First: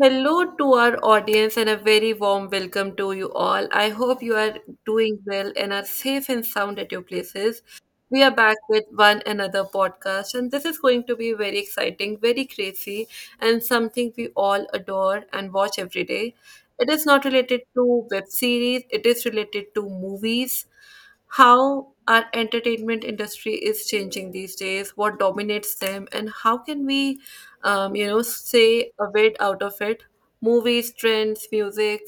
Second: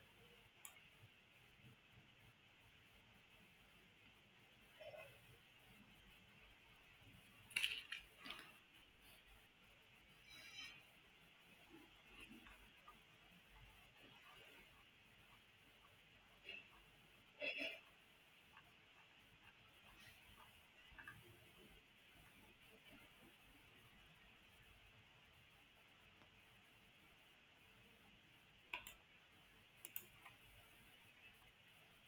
Hello to our audience and a very warm welcome to you all. I hope you are doing well and are safe and sound at your places. We are back with one another podcast, and this is going to be very exciting, very crazy, and something we all adore and watch every day. It is not related to web series, it is related to movies, how our entertainment industry is changing these days, what dominates them, and how can we say a bit out of it. Movies, trends, music,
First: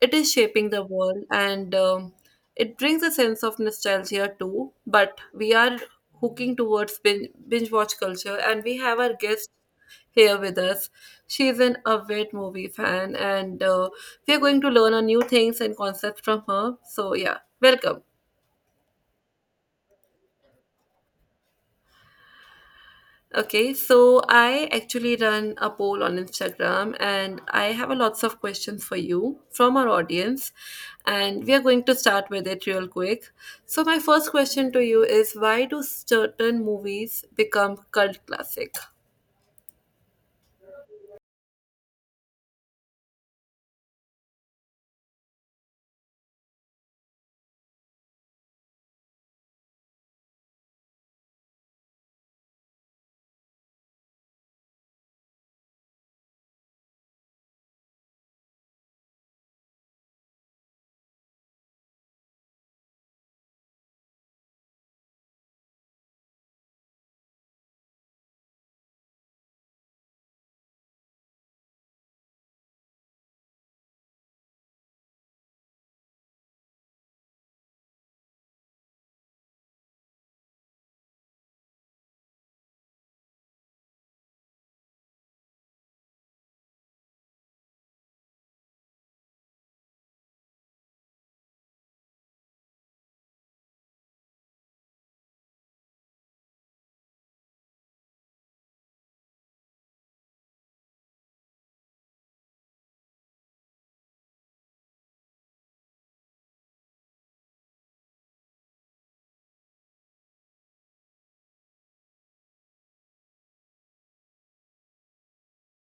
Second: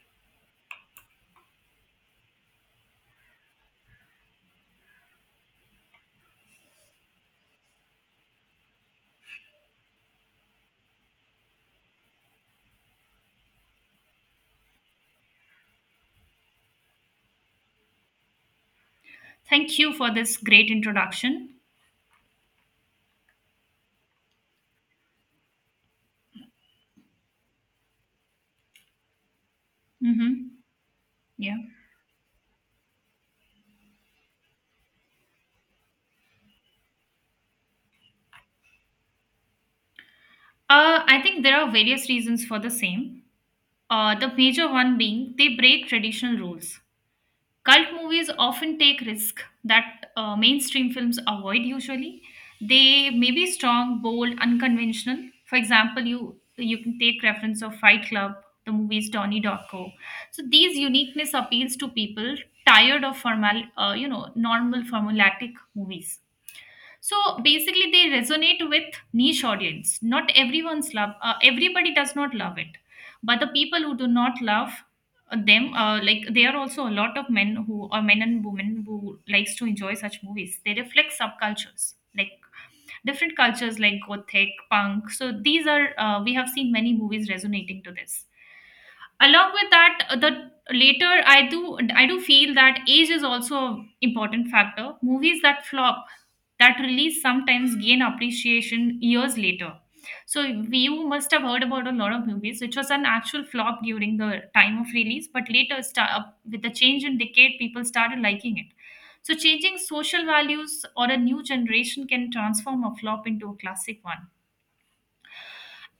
it is shaping the world, and it brings a sense of nostalgia too. But we are hooking towards binge watch culture, and we have our guest here with us. She's an avid movie fan, and we are going to learn on new things and concepts from her. So, yeah, welcome. Thank you for this great introduction. Okay, so I actually run a poll on Instagram, and I have a lots of questions for you from our hmm audience, and we Yeah. are going to start with it real quick. So my first question to you is, why do certain movies become cult classic? I think there are various reasons for the same. The major one being they break traditional rules. Cult movies often take risks that mainstream films avoid usually. They may be strong, bold, unconventional. For example, you can take reference of Fight Club, the movies Donnie Darko. So these uniqueness appeals to people tired of formal, normal formulaic movies, so basically they resonate with niche audience. Not everyone's love, everybody does not love it, but the people who do not love them, like there are also a lot of men who or men and women who likes to enjoy such movies. They reflect subcultures like different cultures like gothic punk. So these are, we have seen many movies resonating to this. Along with that, the later I do feel that age is also an important factor. Movies that flop, that release sometimes gain appreciation years later. So you must have heard about a lot of movies which was an actual flop during the time of release, but later with the change in decade people started liking it. So changing social values or a new generation can transform a flop into a classic one.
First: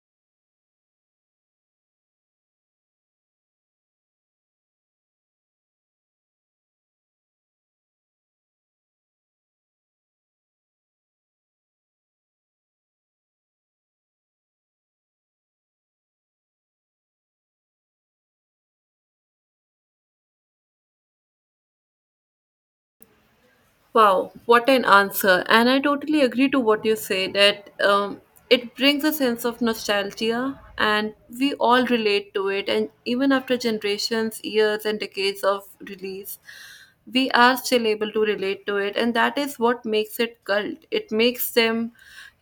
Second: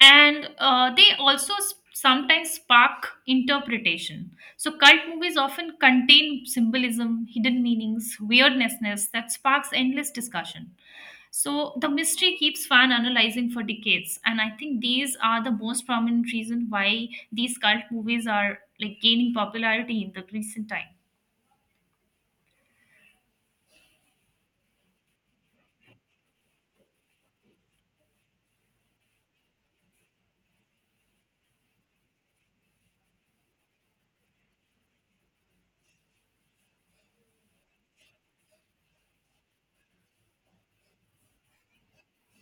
And they also sometimes spark interpretation. So, cult movies often contain symbolism, hidden meanings, weirdnessness that sparks endless discussion. So, the mystery keeps fan analyzing for decades, and I think these are the most prominent reason why these cult movies are like gaining popularity in the recent time. Wow, what an answer. And I totally agree to what you say that it brings a sense of nostalgia and we all relate to it. And even after generations, years, and decades of release, we are still able to relate to it. And that is what makes it cult. It makes them,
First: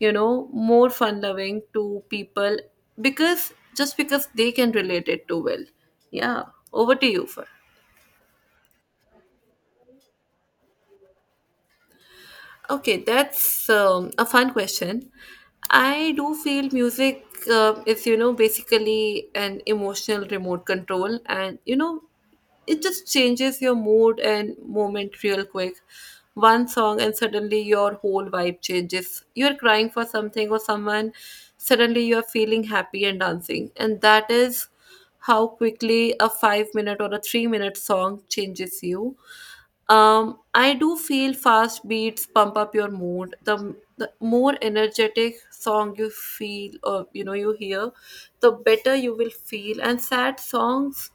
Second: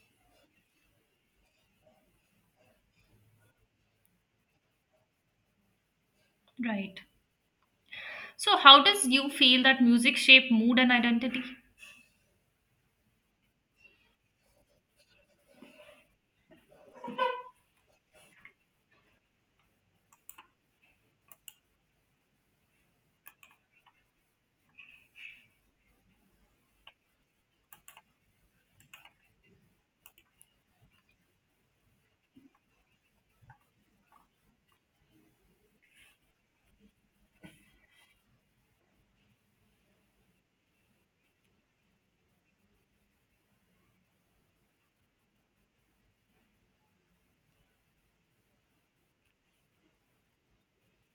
you know, more fun loving to people because just because they can relate it too well. Yeah, over Right. to you first. So, how does you feel that music shape mood and identity? Okay, that's a fun question. I do feel music is, you know, basically an emotional remote control, and you know, it just changes your mood and moment real quick. One song, and suddenly your whole vibe changes. You're crying for something or someone, suddenly you're feeling happy and dancing, and that is how quickly a 5 minute or a 3 minute song changes you. I do feel fast beats pump up your mood. The more energetic song you feel, or you know, you hear, the better you will feel. And sad songs,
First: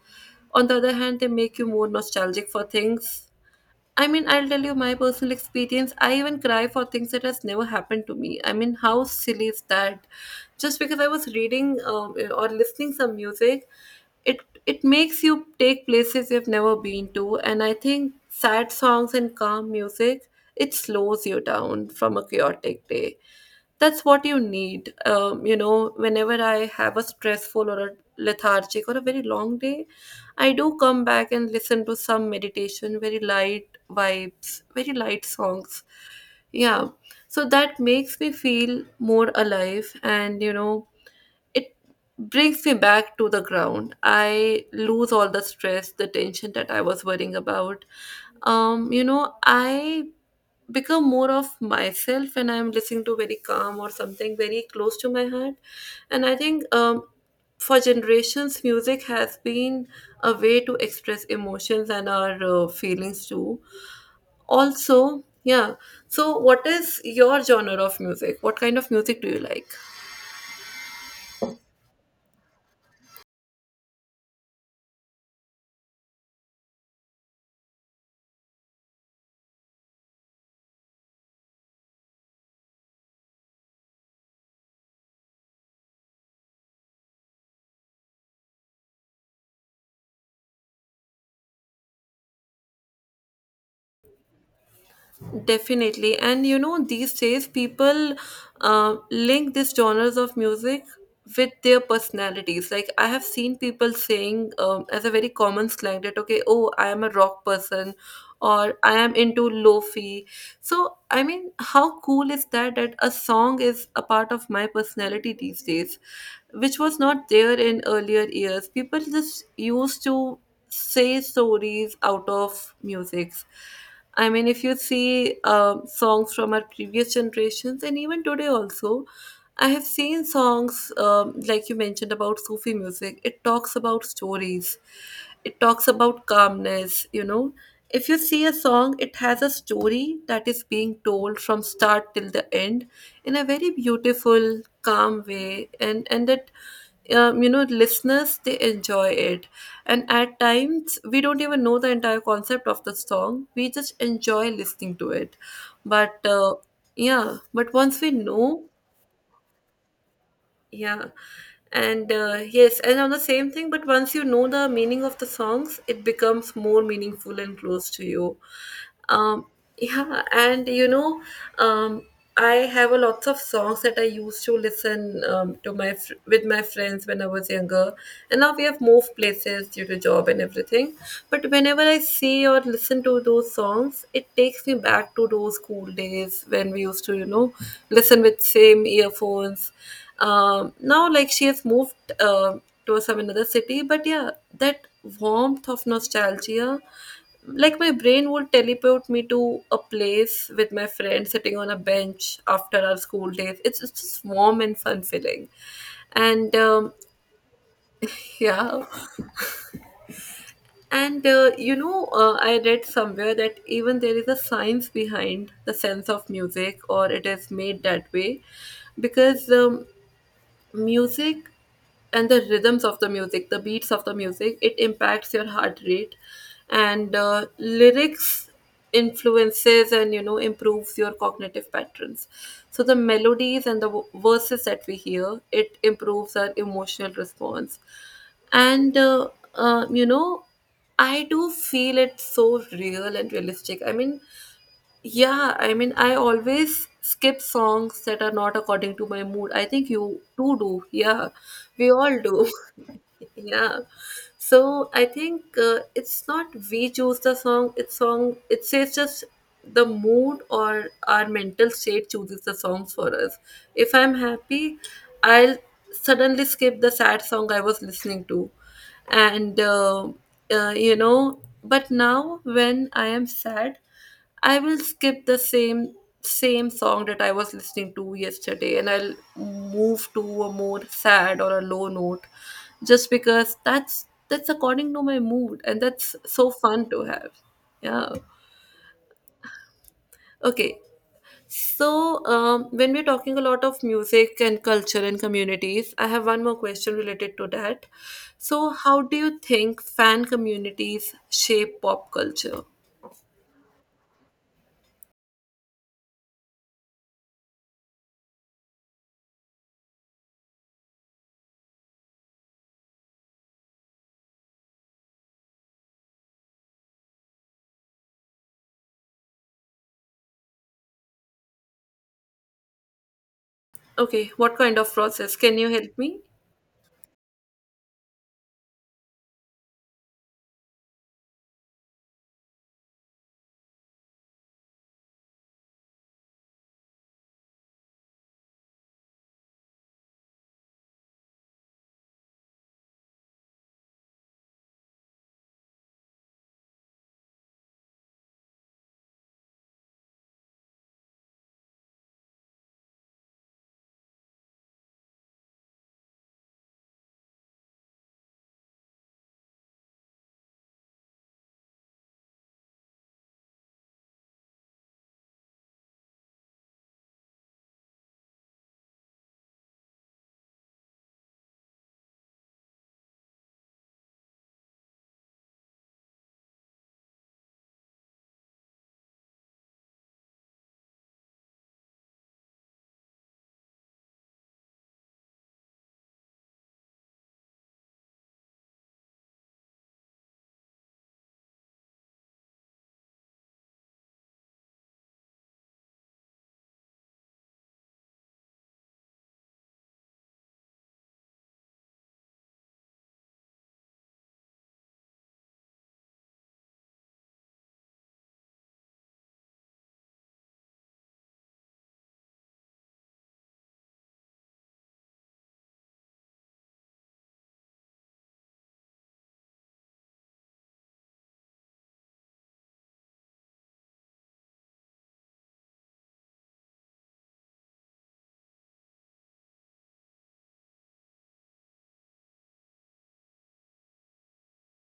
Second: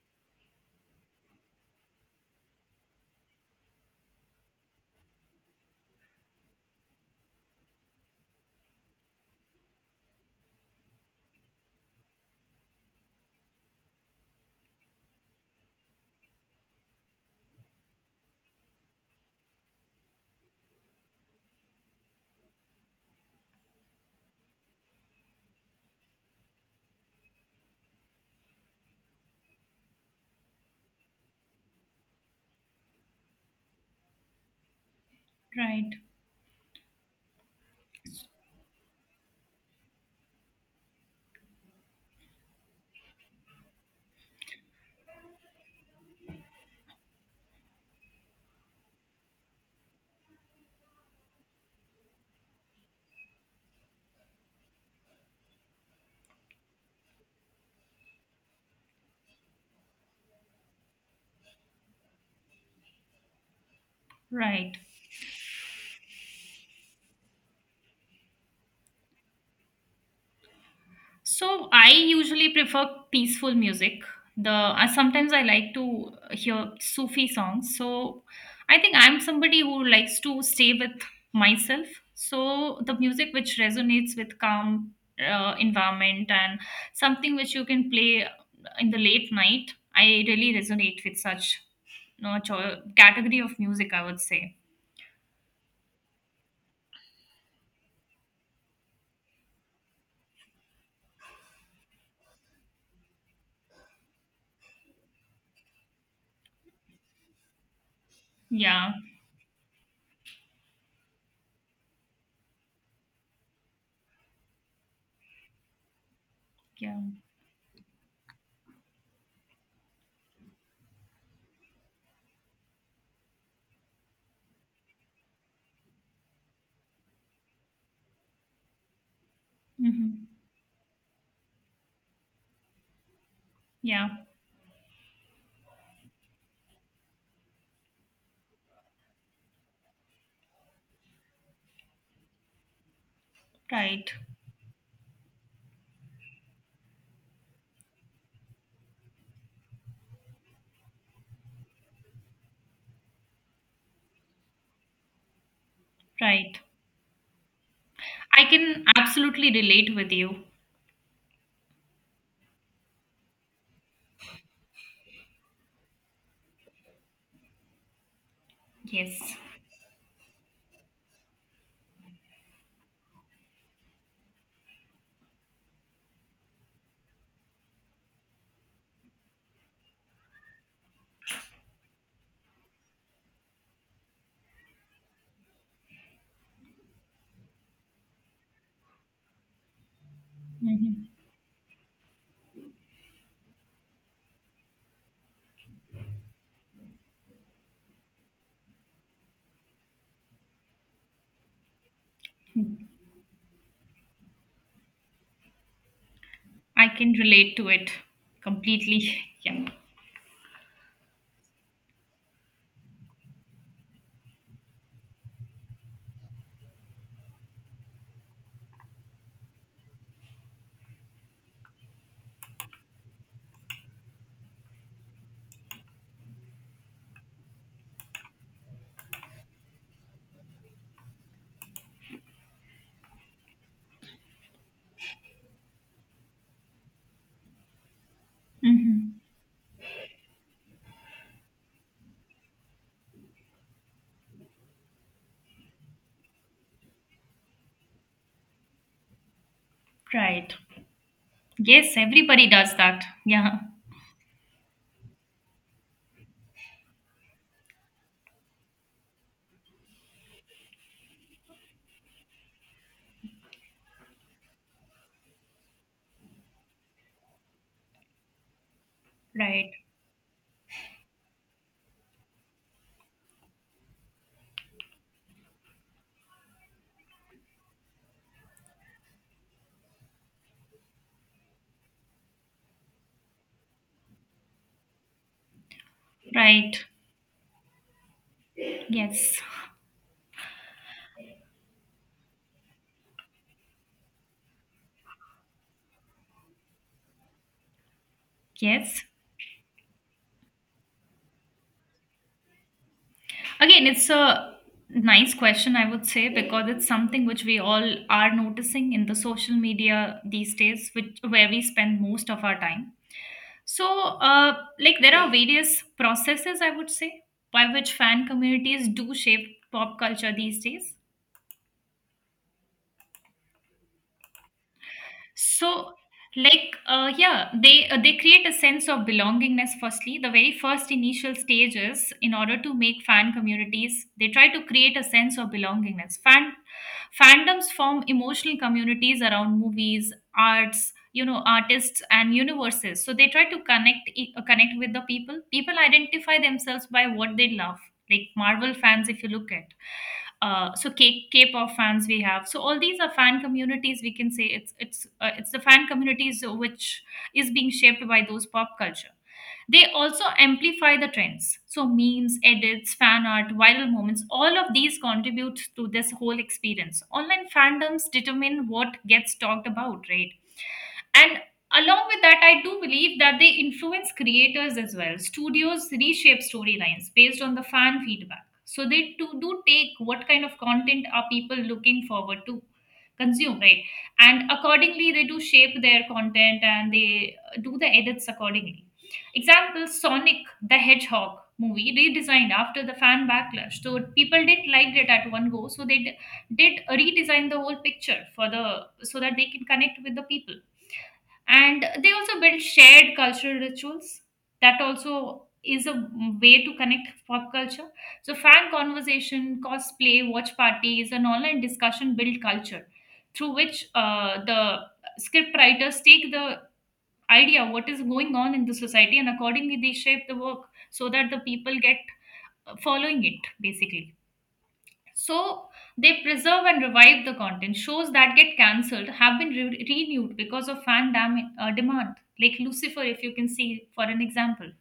on the other hand, they make you more nostalgic for things. I mean, I'll tell you my personal experience. I even cry for things that has never happened to me. I mean, how silly is that? Just because I was reading or listening some music, it it makes you take places you've never been to. And I think sad songs and calm music, it slows you down from a chaotic day. That's what you need. You know, whenever I have a stressful or a lethargic or a very long day, I do come back and listen to some meditation, very light vibes, very light songs. Right. Yeah. So that makes me feel more alive, and you know, it brings me back to the ground. I lose all the stress, the tension that I was worrying about. You know, I become more of myself when I'm listening to very calm or something very close to my heart. And I think for generations, music has been a way to express emotions and our feelings too. Right. Also, yeah. So, what is your genre of music? What kind of music do you like? So I usually prefer peaceful music. The Sometimes I like to hear Sufi songs. So I think I'm somebody who likes to stay with myself. So the music which resonates with calm environment and something which you can play in the late night, I really resonate with such no cho- category of music, I would say. Definitely. And you know, these days people link these genres of music with their personalities. Like, I have seen people saying as a very common slang that, okay, oh, I am a rock person or Yeah, I am into lofi. So, I mean, how cool is that that a song is a part of my personality these days, which was yeah. not there in earlier years? People just used to say stories out of musics. I mean, if you see songs from our previous generations and even today also, I have seen hmm songs like you mentioned about Sufi music. It talks about yeah. stories. It talks about calmness. You know, if you see a song, it has a story that is being told from start till the end in a very Right, beautiful, calm way, and that, you know, listeners, they enjoy it. And at times, we don't even know the entire concept of the song, we just enjoy listening to it. But right. yeah, but once we I know. can absolutely relate with you. Yeah. And yes, and on the same thing, but once you know the meaning of the songs, it becomes more meaningful and close to you. Yes. Um, yeah, and you know, um, I have a lots of songs that I used to listen to my with my friends when I was younger, and now we have moved places due to job and everything. But whenever I see or listen to those songs, it takes me back to those school days when we used to, you know, listen with same earphones. Now, Mhm. like, she has moved to some another city. But yeah, that warmth of nostalgia, like, my brain would teleport me to a place with my friend sitting on a bench after our school days. It's just warm and fun feeling. And I can relate to it yeah. completely. Yeah. And you know, I read somewhere that even there is a science behind the sense of music, or it is made that way, because music and the rhythms of the music, the beats of the music, it impacts your heart rate, and lyrics influences and you know improves your cognitive patterns. So the melodies and the verses that we hear, it improves our emotional response, and hmm uh, uh, you know, I do feel it so real and realistic. I mean. Yeah, I mean, I always skip songs that are not according to my mood. I think you Right. too do. Yeah, we Yes, all do. everybody does that. Yeah. Yeah. So I think it's not we choose the song. It's song. It says just the mood or our mental state chooses the songs for us. If I'm happy, I'll suddenly skip the sad song I was listening to, and Right. uh, uh, you know. But now when I am sad, I will skip the same song that I was listening to yesterday, and I'll move to a more sad or a low note just because that's according to my mood, and that's so Right. fun to have. Yeah. Yes. Okay. So, when we're talking a lot of music and culture and communities, I have one more question related to that. So, how Yes. do you think fan communities shape pop culture? Again, it's a nice question, I would say, because it's something which we all are noticing in the social media these days, which where we spend most of our time. So, there are various processes, I would say, by which fan communities do shape pop culture these days. Okay, what kind of process? Can you So, help me? Yeah, they create a sense of belongingness. Firstly, the very first initial stages, in order to make fan communities, they try to create a sense of belongingness. Fandoms form emotional communities around movies, arts, you know, artists and universes, so they try to connect connect with the people. People identify themselves by what they love, like Marvel fans, if you look at, K-pop fans we have. So all these are fan communities, we can say. It's the fan communities which is being shaped by those pop culture. They also amplify the trends, so memes, edits, fan art, viral moments, all of these contribute to this whole experience. Online fandoms determine what gets talked about, right? And along with that, I do believe that they influence creators as well. Studios reshape storylines based on the fan feedback. So they do, do take what kind of content are people looking forward to consume, right? And accordingly, they do shape their content and they do the edits accordingly. Example, Sonic the Hedgehog movie redesigned after the fan backlash. So people didn't like it at one go, so did redesign the whole picture for the so that they can connect with the people. And they also build shared cultural rituals. That also is a way to connect pop culture. So fan conversation, cosplay, watch parties and online discussion build culture, through which the script writers take the idea what is going on in the society and accordingly they shape the work so that the people get following it basically. So they preserve and revive the content. Shows that get cancelled have been renewed because of demand, like Lucifer, if you can see for an example.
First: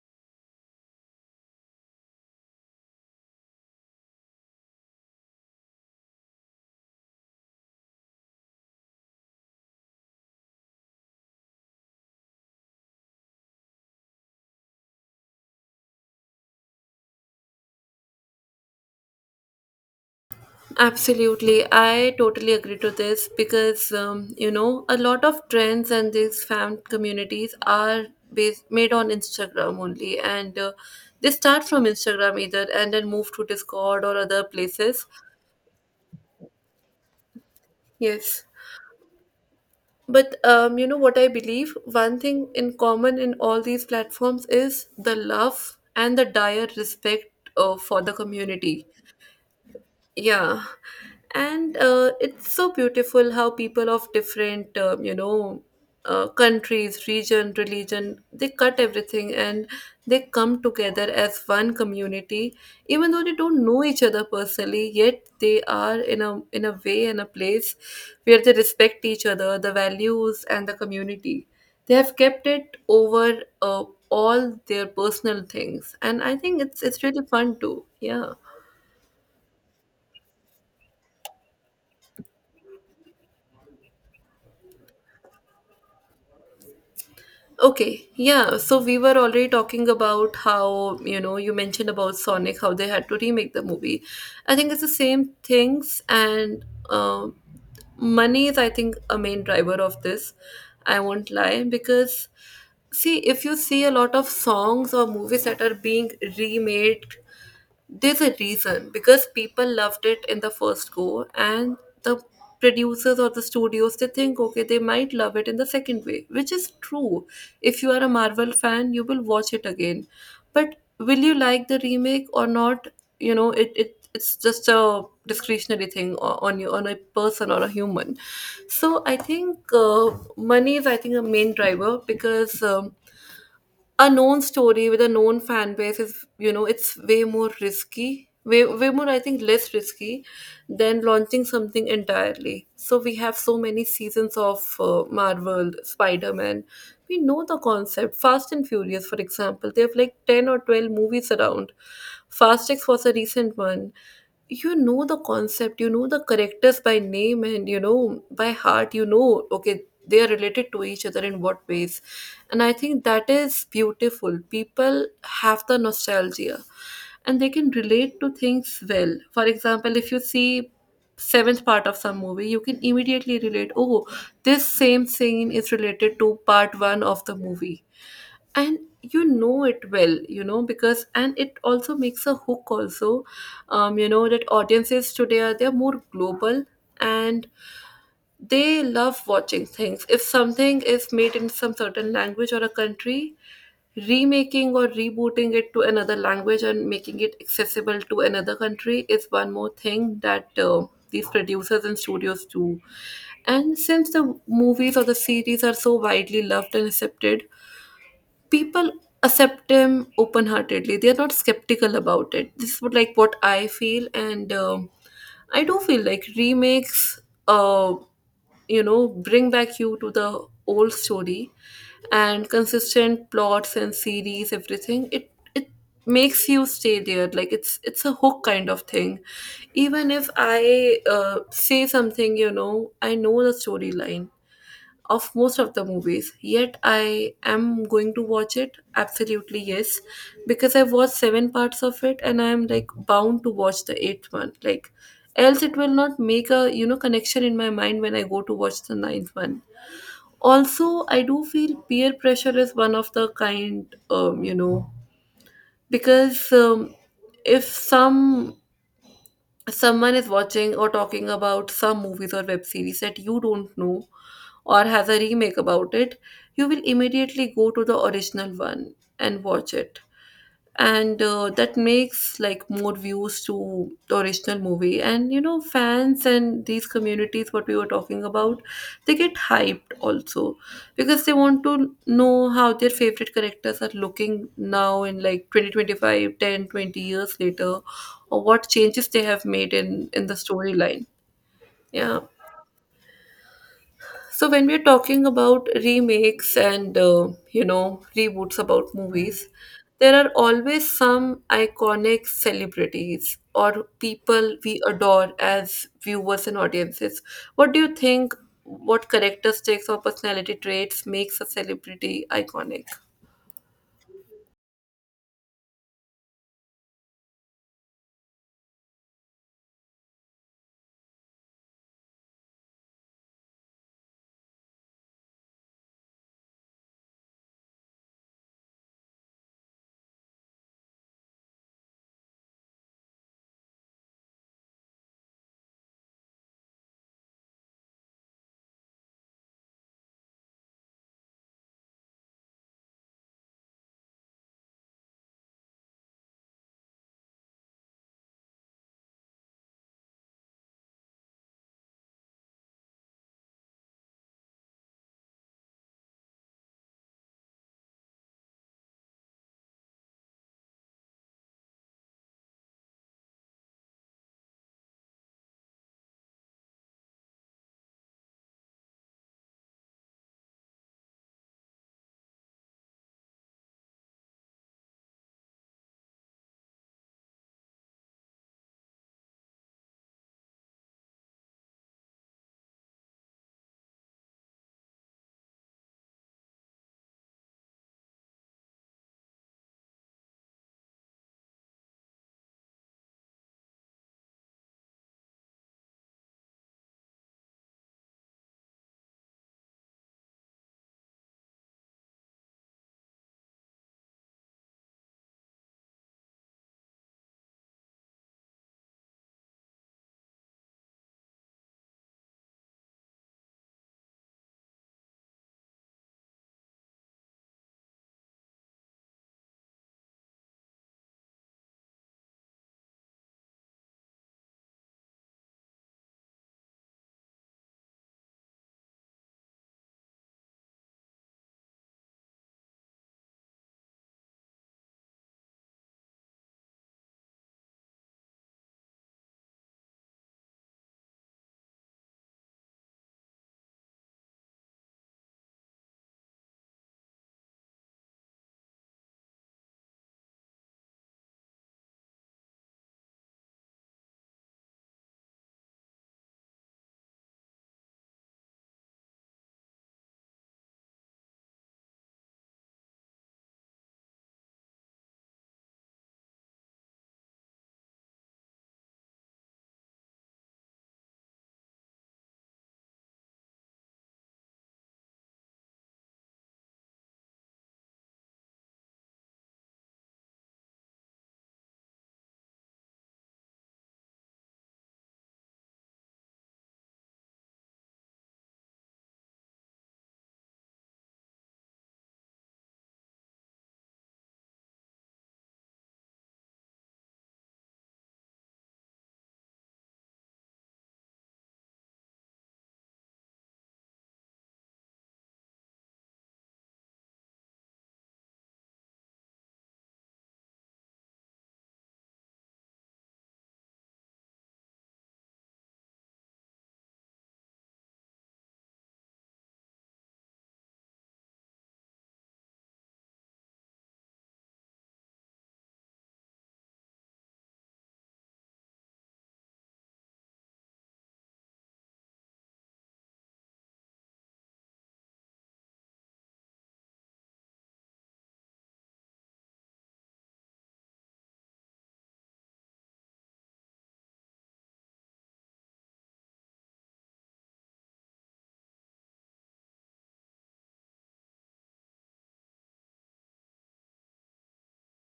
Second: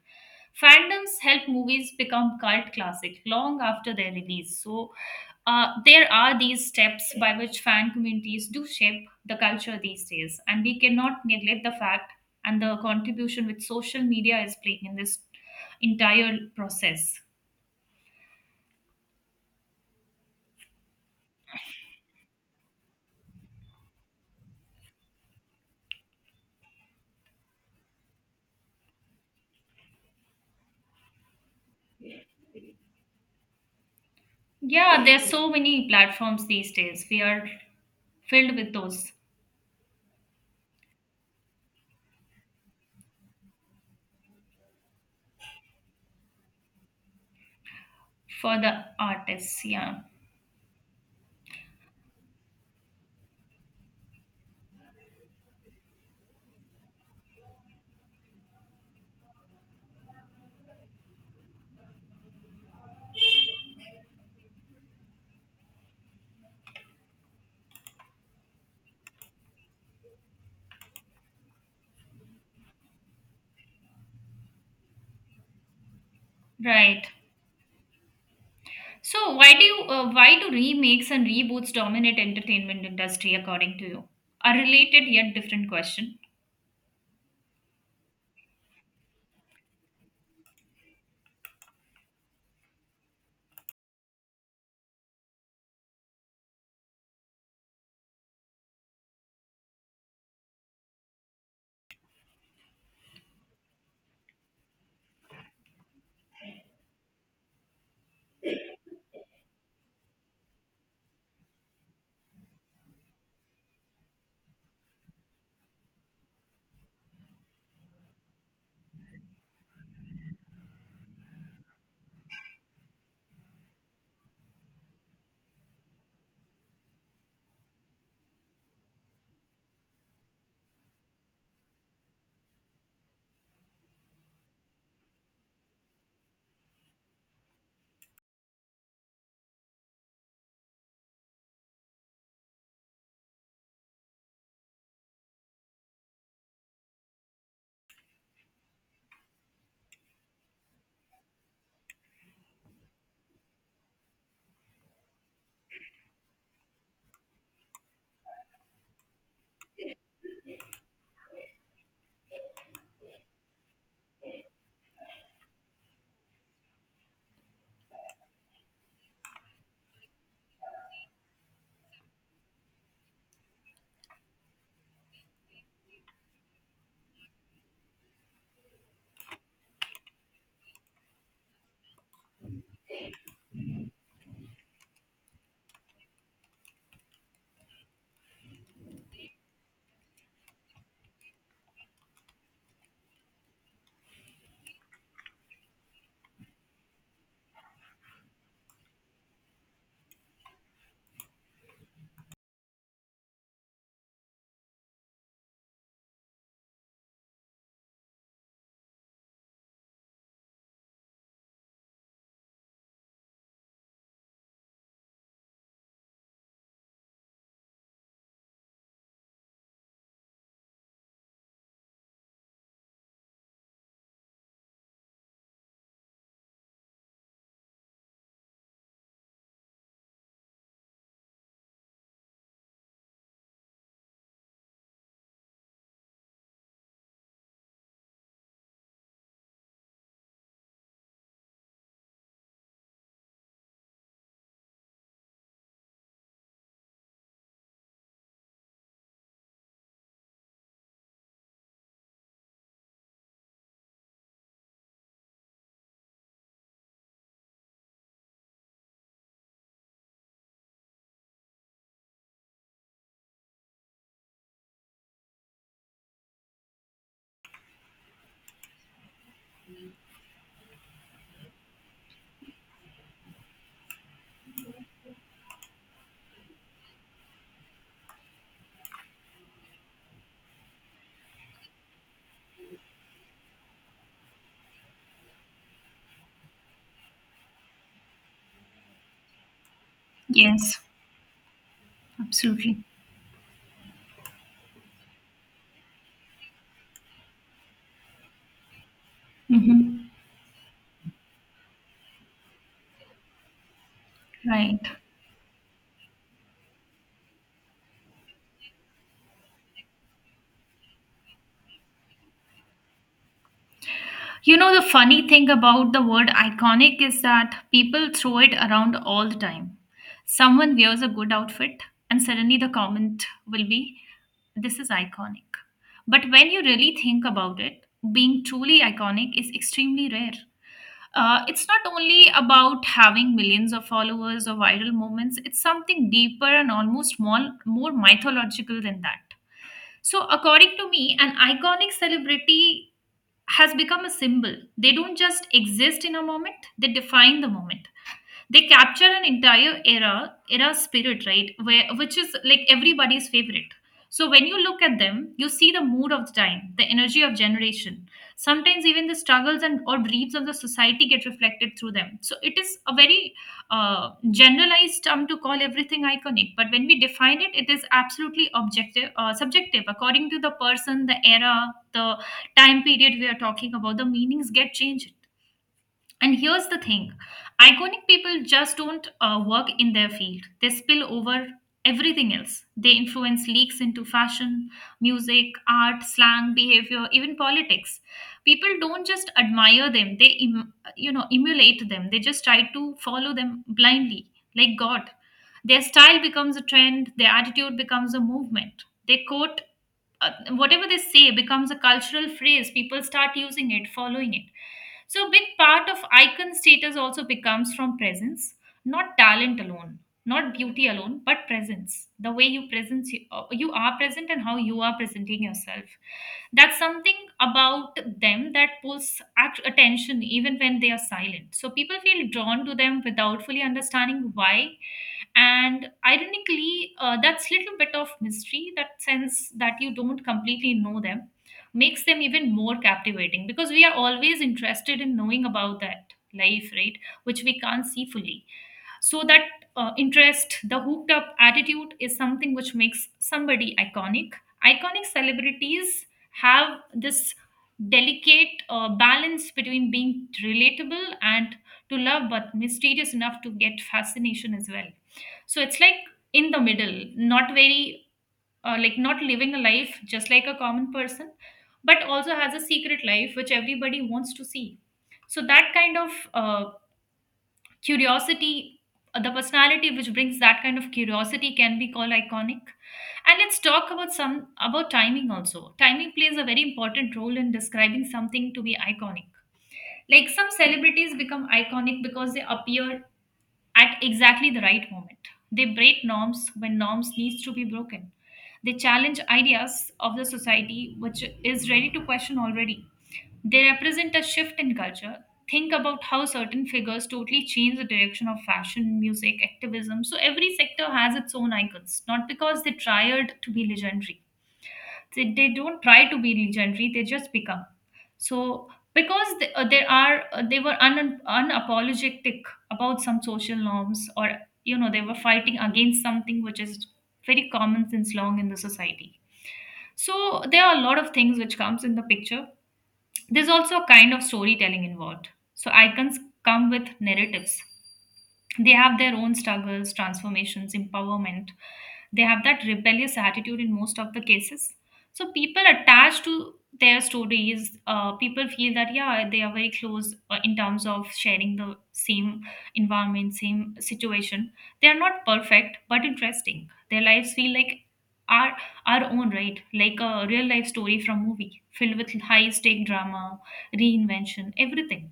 Fandoms help movies become cult classic long after their release. So there are these steps by which fan communities do shape the culture these days, and we cannot neglect the fact and the contribution which social media is playing in this entire process. Absolutely. I totally agree to this because, you know, a lot of trends and these fan communities are based, made on Instagram only. And they start from Instagram either and then move to Discord or other Yeah, places. there are so many platforms these days. We are Yes. filled with those. But, you know, what I believe one thing in common in all these platforms is the love and the dire respect for the For the community. artists. Yeah, Yeah, and it's so beautiful how people of different, countries, region, religion, they cut everything and they come together as one community, even though they don't know each other personally. Yet they are in a way and a place where they respect each other, the values and the community. They have kept it over all their personal things, and I think it's right. really fun too. Yeah. So why do you, why do remakes and reboots dominate entertainment industry according to you? A related yet different question. Okay, yeah. So we were already talking about how, you know, you mentioned about Sonic, how they had to remake the movie. I think it's the same things, and um, money is, I think, a main driver of this. I won't lie, because see, if you see a lot of songs or movies that are being remade, there's a reason because people loved it in the first go, and the producers or the studios, they think okay, they might love it in the second way, which is true. If you are a Marvel fan, you will watch it again, but will you like the remake or not? You know it's just a discretionary thing on you, on a person or a human. So I think money is, I think, a main driver, because a known story with a known fan base is, you know, it's way more risky, way more, I think, less risky than launching something entirely. So we have so many seasons of Marvel, Spider-Man. We know the concept. Fast and Furious, for example, they have like 10 or 12 movies around. Fast X was a recent one. You know the concept, you know the characters by name, and you know by heart, you know, okay, they are related to each other in what ways. And I think that is beautiful. People have the nostalgia, and they can relate to things well. For example, if you see seventh part of some movie, you can immediately relate, oh, this same scene is related to part 1 of the movie. And you know it well, you know, because and it also makes a hook also. You know that audiences today are they're more global, and they love watching things. If something is made in some certain language or a country, remaking or rebooting it to another language and making it accessible to another country is one more thing that these producers and studios do. And since the movies or the series are so widely loved and accepted, people accept them open heartedly. They are not skeptical about it. This is what, like, what I feel. And I do feel like remakes, uh you know, bring back you to the old story, and consistent plots and series, everything, it makes you stay there. Like, it's a hook kind of thing. Even if I say something, you know, I know the storyline of most of the movies. Yet I am going to watch it. Absolutely, yes. Because I've watched seven parts of it and I'm like bound to watch the eighth one. Like else it will not make a, you know, connection in my mind when I go to watch the ninth one. Also, I do feel peer pressure is one of the kind, you know, because if someone is watching or talking about some movies or web series that you don't know or has a remake about it, you will immediately go to the original one and watch it. And that makes like more views to the original movie. And you know, fans and these communities, what we were talking about, they get hyped also because they want to know how their favorite characters are looking now in like 20, 25, 10, 20 years later, or what changes they have made in the Yes, storyline. Yeah. absolutely. So when we're talking about remakes and you know, reboots about movies, Mm-hmm. there are always some iconic celebrities or people we Right. adore as viewers and audiences. What do you think? What characteristics or personality traits makes a celebrity iconic? You know, the funny thing about the word iconic is that people throw it around all the time. Someone wears a good outfit, and suddenly the comment will be, this is iconic. But when you really think about it, being truly iconic is extremely rare. It's not only about having millions of followers or viral moments, it's something deeper and almost more mythological than that. So, according to me, an iconic celebrity has become a symbol. They don't just exist in a moment, they define the moment. They capture an entire era spirit, right? Where which is like everybody's favorite. So when you look at them, you see the mood of the time, the energy of generation. Sometimes even the struggles and or dreams of the society get reflected through them. So it is a very generalized term to call everything iconic, but when we define it, it is absolutely subjective according to the person, the era, the time period we are talking about. The meanings get changed. And here's the thing, iconic people just don't work in their field, they spill over everything else. They influence leaks into fashion, music, art, slang, behavior, even politics. People don't just admire them, you know, emulate them. They just try to follow them blindly, like God. Their style becomes a trend, their attitude becomes a movement. They quote Whatever they say becomes a cultural phrase. People start using it, following it. So, a big part of icon status also becomes from presence, not talent alone, not beauty alone, but presence. The way you are present, and how you are presenting yourself. That's something about them that attention even when they are silent. So, people feel drawn to them without fully understanding why, and ironically that's little bit of mystery, that sense that you don't completely know them, makes them even more captivating, because we are always interested in knowing about that life, right, which we can't see fully. So that interest, the hooked up attitude, is something which makes somebody iconic. Iconic celebrities have this delicate balance between being relatable and to love but mysterious enough to get fascination as well. So it's like in the middle, not very not living a life just like a common person, but also has a secret life which everybody wants to see. So that kind of curiosity, the personality which brings that kind of curiosity can be called iconic. And let's talk about some about timing also. Timing plays a very important role in describing something to be iconic. Like some celebrities become iconic because they appear at exactly the right moment. They break norms when norms needs to be broken. They challenge ideas of the society which is ready to question already. They represent a shift in culture. Think about how certain figures totally change the direction of fashion, music, activism. So every sector has its own icons, not because they tried to be legendary. They don't try to be legendary, they just become. So because they were unapologetic about some social norms, or you know they were fighting against something which is very common since long in the society. So there are a lot of things which comes in the picture. There's also a kind of storytelling involved. So icons come with narratives. They have their own struggles, transformations, empowerment. They have that rebellious attitude in most of the cases. So people attached to their stories. People feel that yeah they are very close in terms of sharing the same environment, same situation. They are not perfect but interesting, their lives feel like our our own, right, like a real life story from movie filled with high stake drama, reinvention, everything.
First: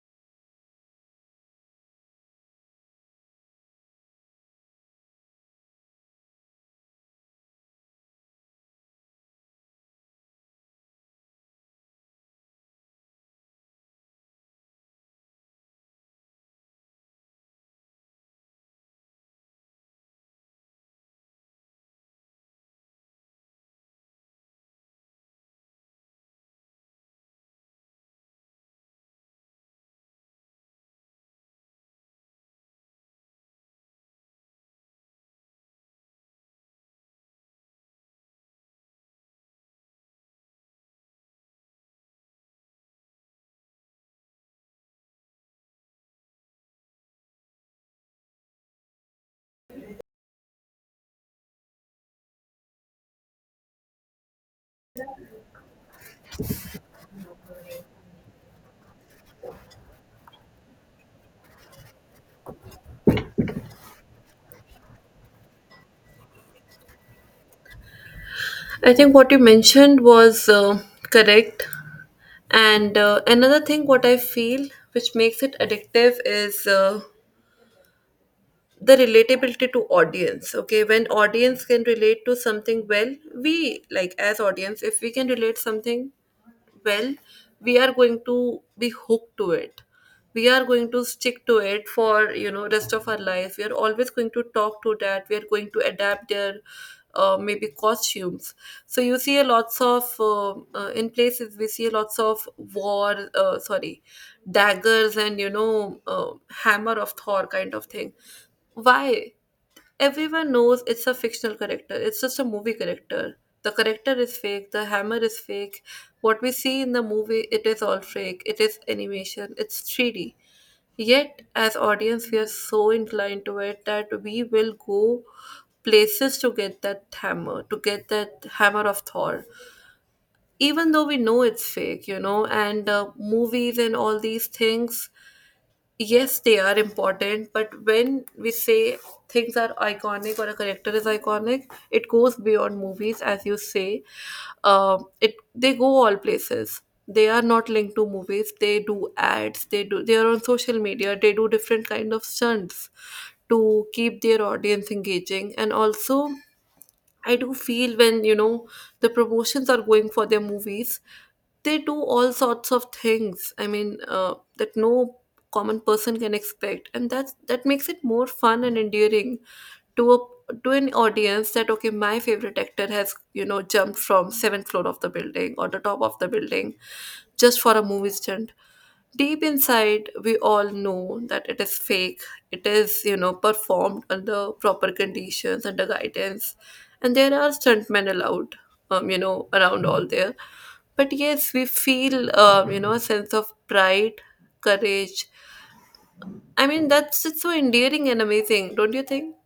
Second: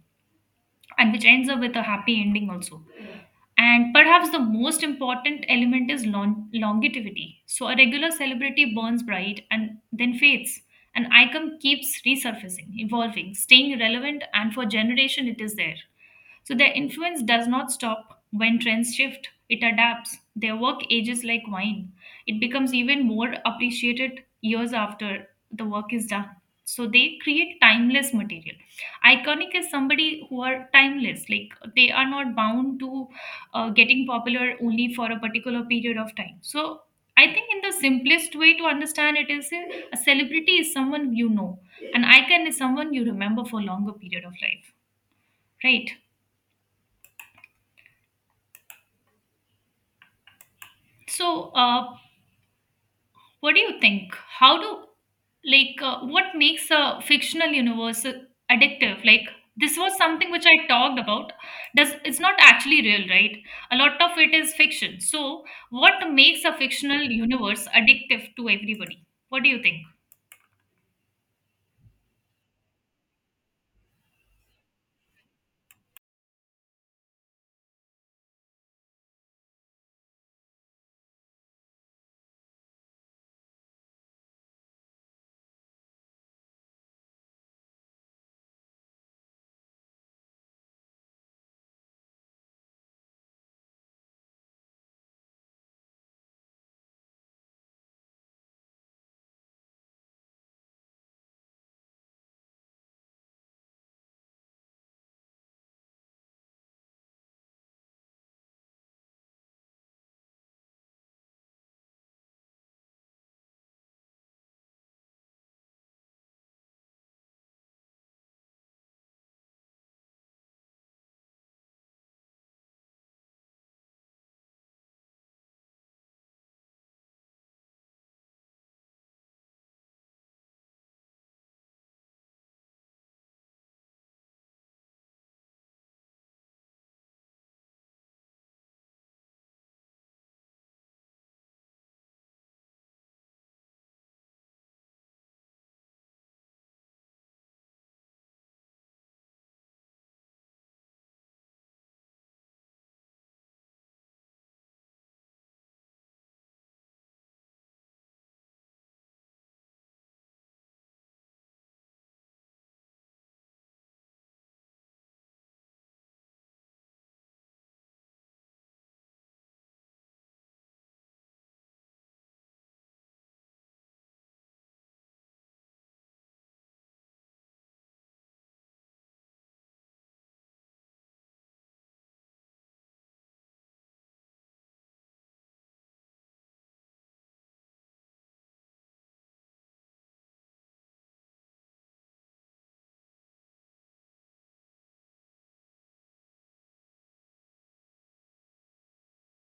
And which ends up with a happy ending also. And perhaps the most important element is longevity. So a regular celebrity burns bright and then fades. An icon keeps resurfacing, evolving, staying relevant, and for generation it is there. So their influence does not stop when trends shift. It adapts. Their work ages like wine. It becomes even more appreciated years after the work is done. So they create timeless material. Iconic is somebody who are timeless. Like they are not bound to getting popular only for a particular period of time. So I think in the simplest way to understand it is a celebrity is someone you know, an icon is someone you remember for a longer period of life, right? So what do you think? How do like What makes a fictional universe addictive? Like this was something which I talked about. Does it's not actually real, right? A lot of it is fiction. So what makes a fictional universe addictive to I everybody? think what you What do you think? mentioned was correct. And another thing, what I feel which makes it addictive is the relatability to audience. Okay, when audience can relate to something well, we like, as audience, if we can relate something well, we are going to be hooked to it. We are going to stick to it for, you know, rest of our life. We are always going to talk to that, we are going to adapt their maybe costumes. So you see a lots of in places we see lots of war sorry, daggers, and you know, hammer of Thor kind of thing. Why? Everyone knows it's a fictional character. It's just a movie character. The character is fake. The hammer is fake. What we see in the movie, it is all fake. It is animation. It's 3D. Yet, as audience, we are so inclined to it that we will go places to get that hammer, to get that hammer of Thor. Even though we know it's fake, you know, and movies and all these things, yes, they are important. But when we say things are iconic or a character is iconic, it goes beyond movies, as you say. It, they go all places. They are not linked to movies. They do ads, they do, they are on social media, they do different kind of stunts to keep their audience engaging. And also, I do feel when, you know, the promotions are going for their movies, they do all sorts of things. I mean, that no common person can expect, and that makes it more fun and endearing to a to an audience that okay, my favorite actor has, you know, jumped from seventh floor of the building or the top of the building just for a movie stunt. Deep inside, we all know that it is fake. It is, you know, performed under proper conditions, under guidance. And there are stuntmen allowed, you know, around all there. But yes, we feel, you know, a sense of pride, courage. I mean, that's just so endearing and amazing, don't you think?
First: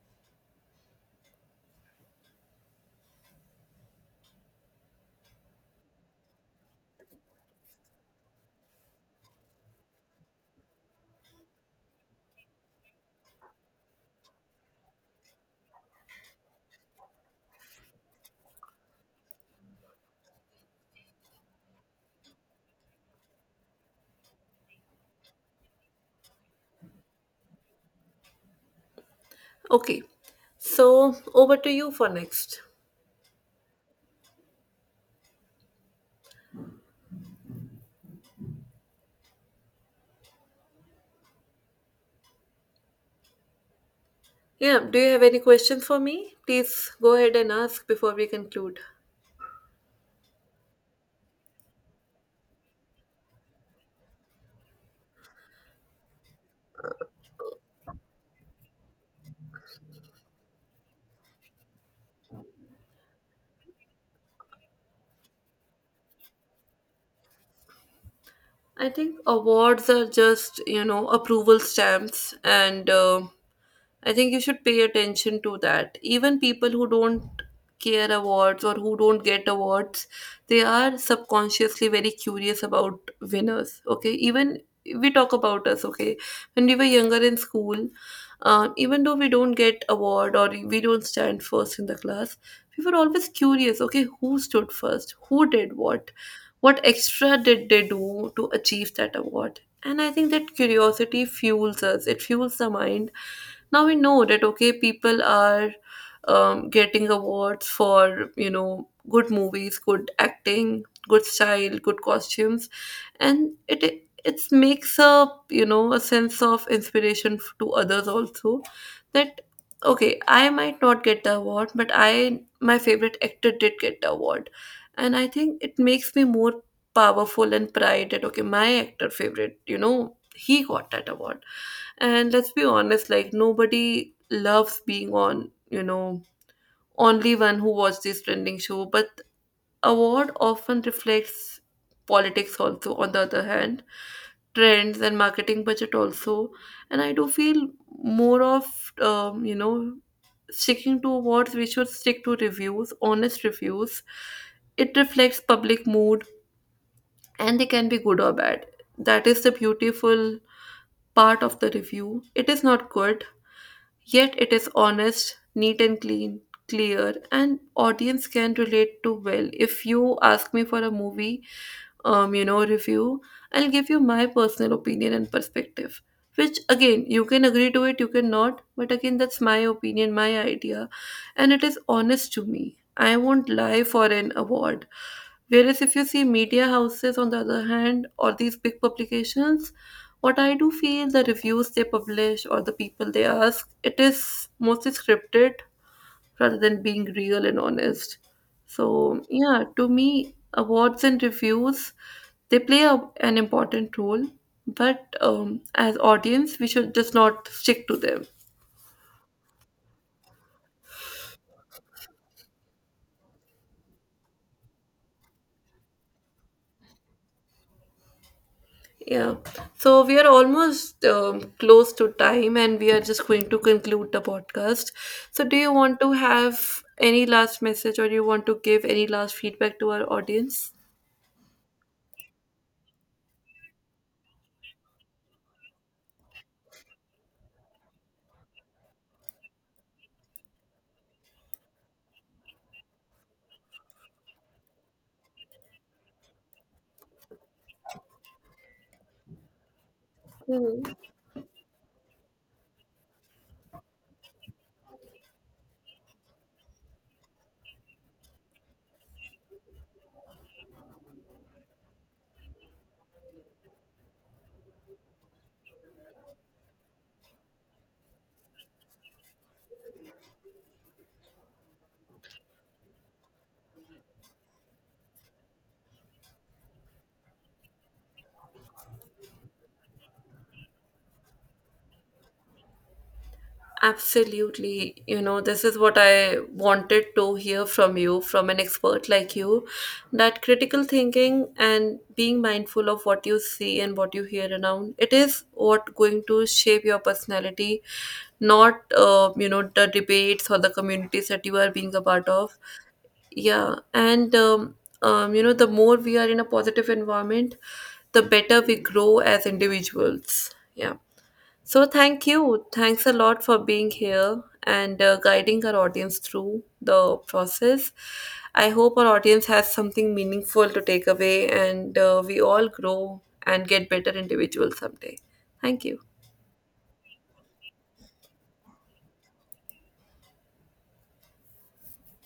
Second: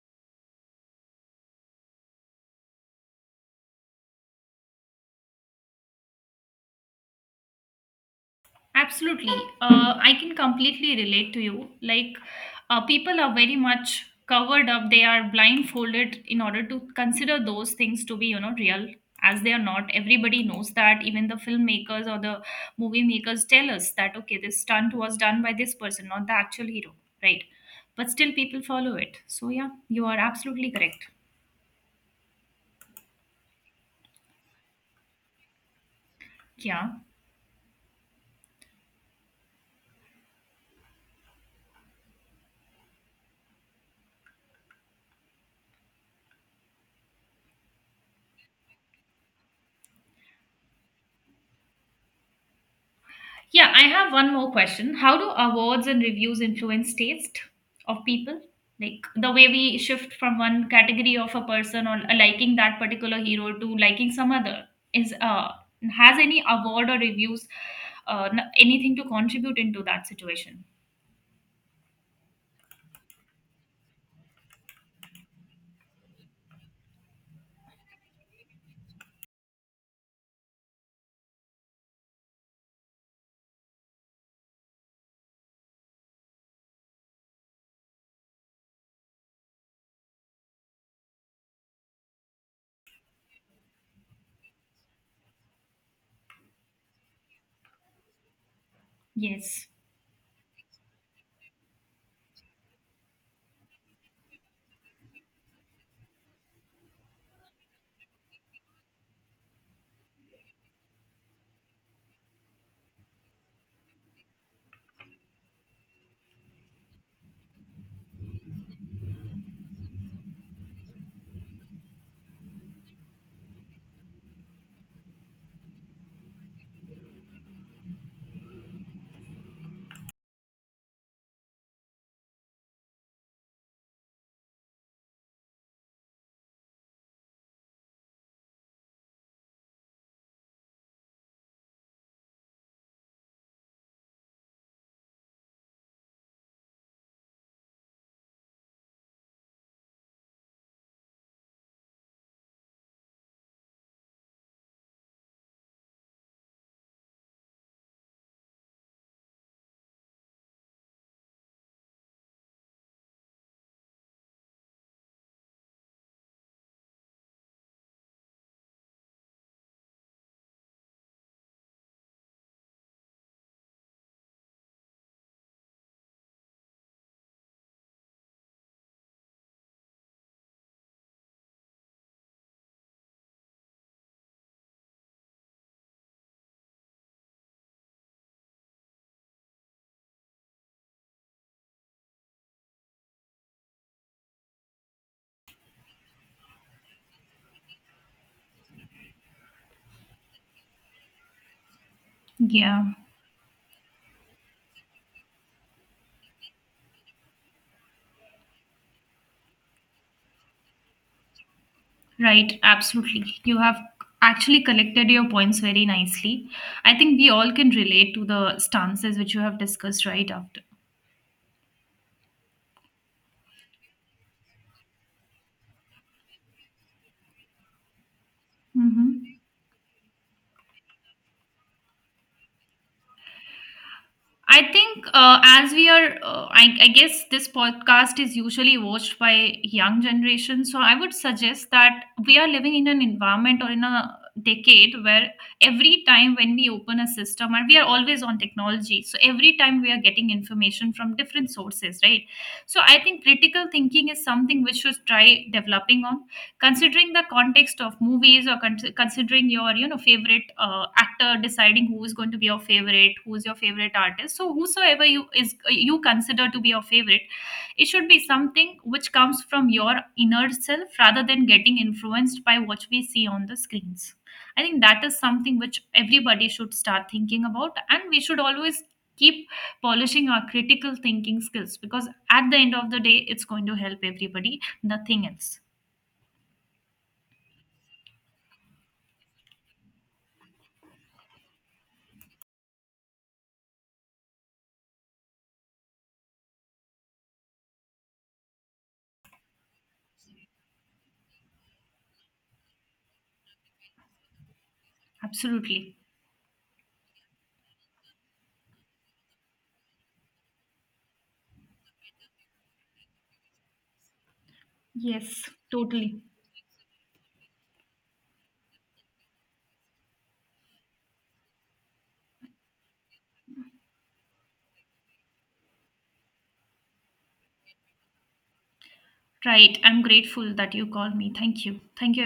Absolutely. I can completely relate to you. Like, people are very much covered up. They are blindfolded in order to consider those things to be, you know, real, as they are not. Everybody knows that. Even the filmmakers or the movie makers tell us that, okay, this stunt was done by this person, not the actual hero, right? But still, people follow it. So, yeah, Okay, you are absolutely correct. so over to you for next. Yeah. Yeah, do you have any questions for me? Please go ahead and ask before we conclude. Yeah, I have one more question. How do awards and reviews influence taste of people? Like the way we shift from one category of a person or liking that particular hero to liking some other is has any award or reviews I anything to think contribute into awards are that just, situation? you know, approval stamps, and I think you should pay attention to that. Even people who don't care awards or who don't get awards, they are subconsciously very curious about winners. Okay, even we talk about us. Okay, when we were younger in school, even though we don't get award or we don't stand first in the class, we were always curious. Okay, who stood first? Who did what? What extra did they do to achieve that award? Yes. And I think that curiosity fuels us, it fuels the mind. Now we know that okay, people are getting awards for, you know, good movies, good acting, good style, good costumes. And it makes a, you know, a sense of inspiration to others also, that okay, I might not get the award, but I, my favorite actor did get the award. And I think it makes me more powerful and pride that okay, my actor favorite, you know, he got that award. And let's be honest, like nobody loves being on, you know, only one who watched this trending show. But award often reflects politics also, on the other hand, trends and marketing budget also. And I do feel more of, you know, sticking to awards, we should stick to reviews, honest reviews. It reflects public mood, and they can be good or bad. That is the beautiful part of the review. It is not good, yet it is honest, neat and clean, clear, and audience can relate to well. If you ask me for a movie, you know, review, I'll give you my personal opinion and perspective. Which again, you can agree to it, you cannot, but again, that's my opinion, my idea, and it is honest to me. I won't lie for an award. Whereas if you see media houses, on the other hand, or these big publications, what I do feel the reviews they publish or the people they ask, it is mostly scripted rather than being real and honest. So yeah, to me, awards and reviews, they play Yeah, a, an important role, but as audience, we should just not stick to them. right. Absolutely. You have actually collected your points very nicely. I think we all can relate to the stances Yeah, which you have so discussed we are right after. almost close to time and we are just going to conclude the podcast. So, do you want to have any last message or you want to give any last Mm-hmm. feedback to our audience? I think as we are, I guess this podcast is usually watched by young generation. So I would suggest that we are living in an environment or in a decade where every time when we open a system, and we are always on technology. So every time we are getting Mm. information from different sources, right? So I think critical thinking is something which should try developing on considering the context of movies or considering your you know favorite actor, deciding who is going to be your favorite, who is your favorite artist. So whosoever you is, you consider to be your favorite, it should be something which comes from your inner self rather than getting influenced by what we see on the screens. I think that is something which everybody should start thinking about, and we should always keep polishing our critical thinking skills, because at the end of the day it's going to help everybody. Absolutely. You Nothing know, else. this is what I wanted to hear from you, from an expert like you, that critical thinking and being mindful of what you see and what you hear around, it is what going to shape your personality, not, you know, the debates or the communities that you are being a part of. Yeah. And, you know, the more Absolutely. we are in a positive environment, the better we grow as individuals. Yeah. So, thank you. Thanks a lot for being here and Yes, guiding our audience totally. through the process. I hope our audience has something meaningful to take away and we all grow and get better individuals someday. Thank you. Right. I'm grateful that you called me. Thank you. Thank you,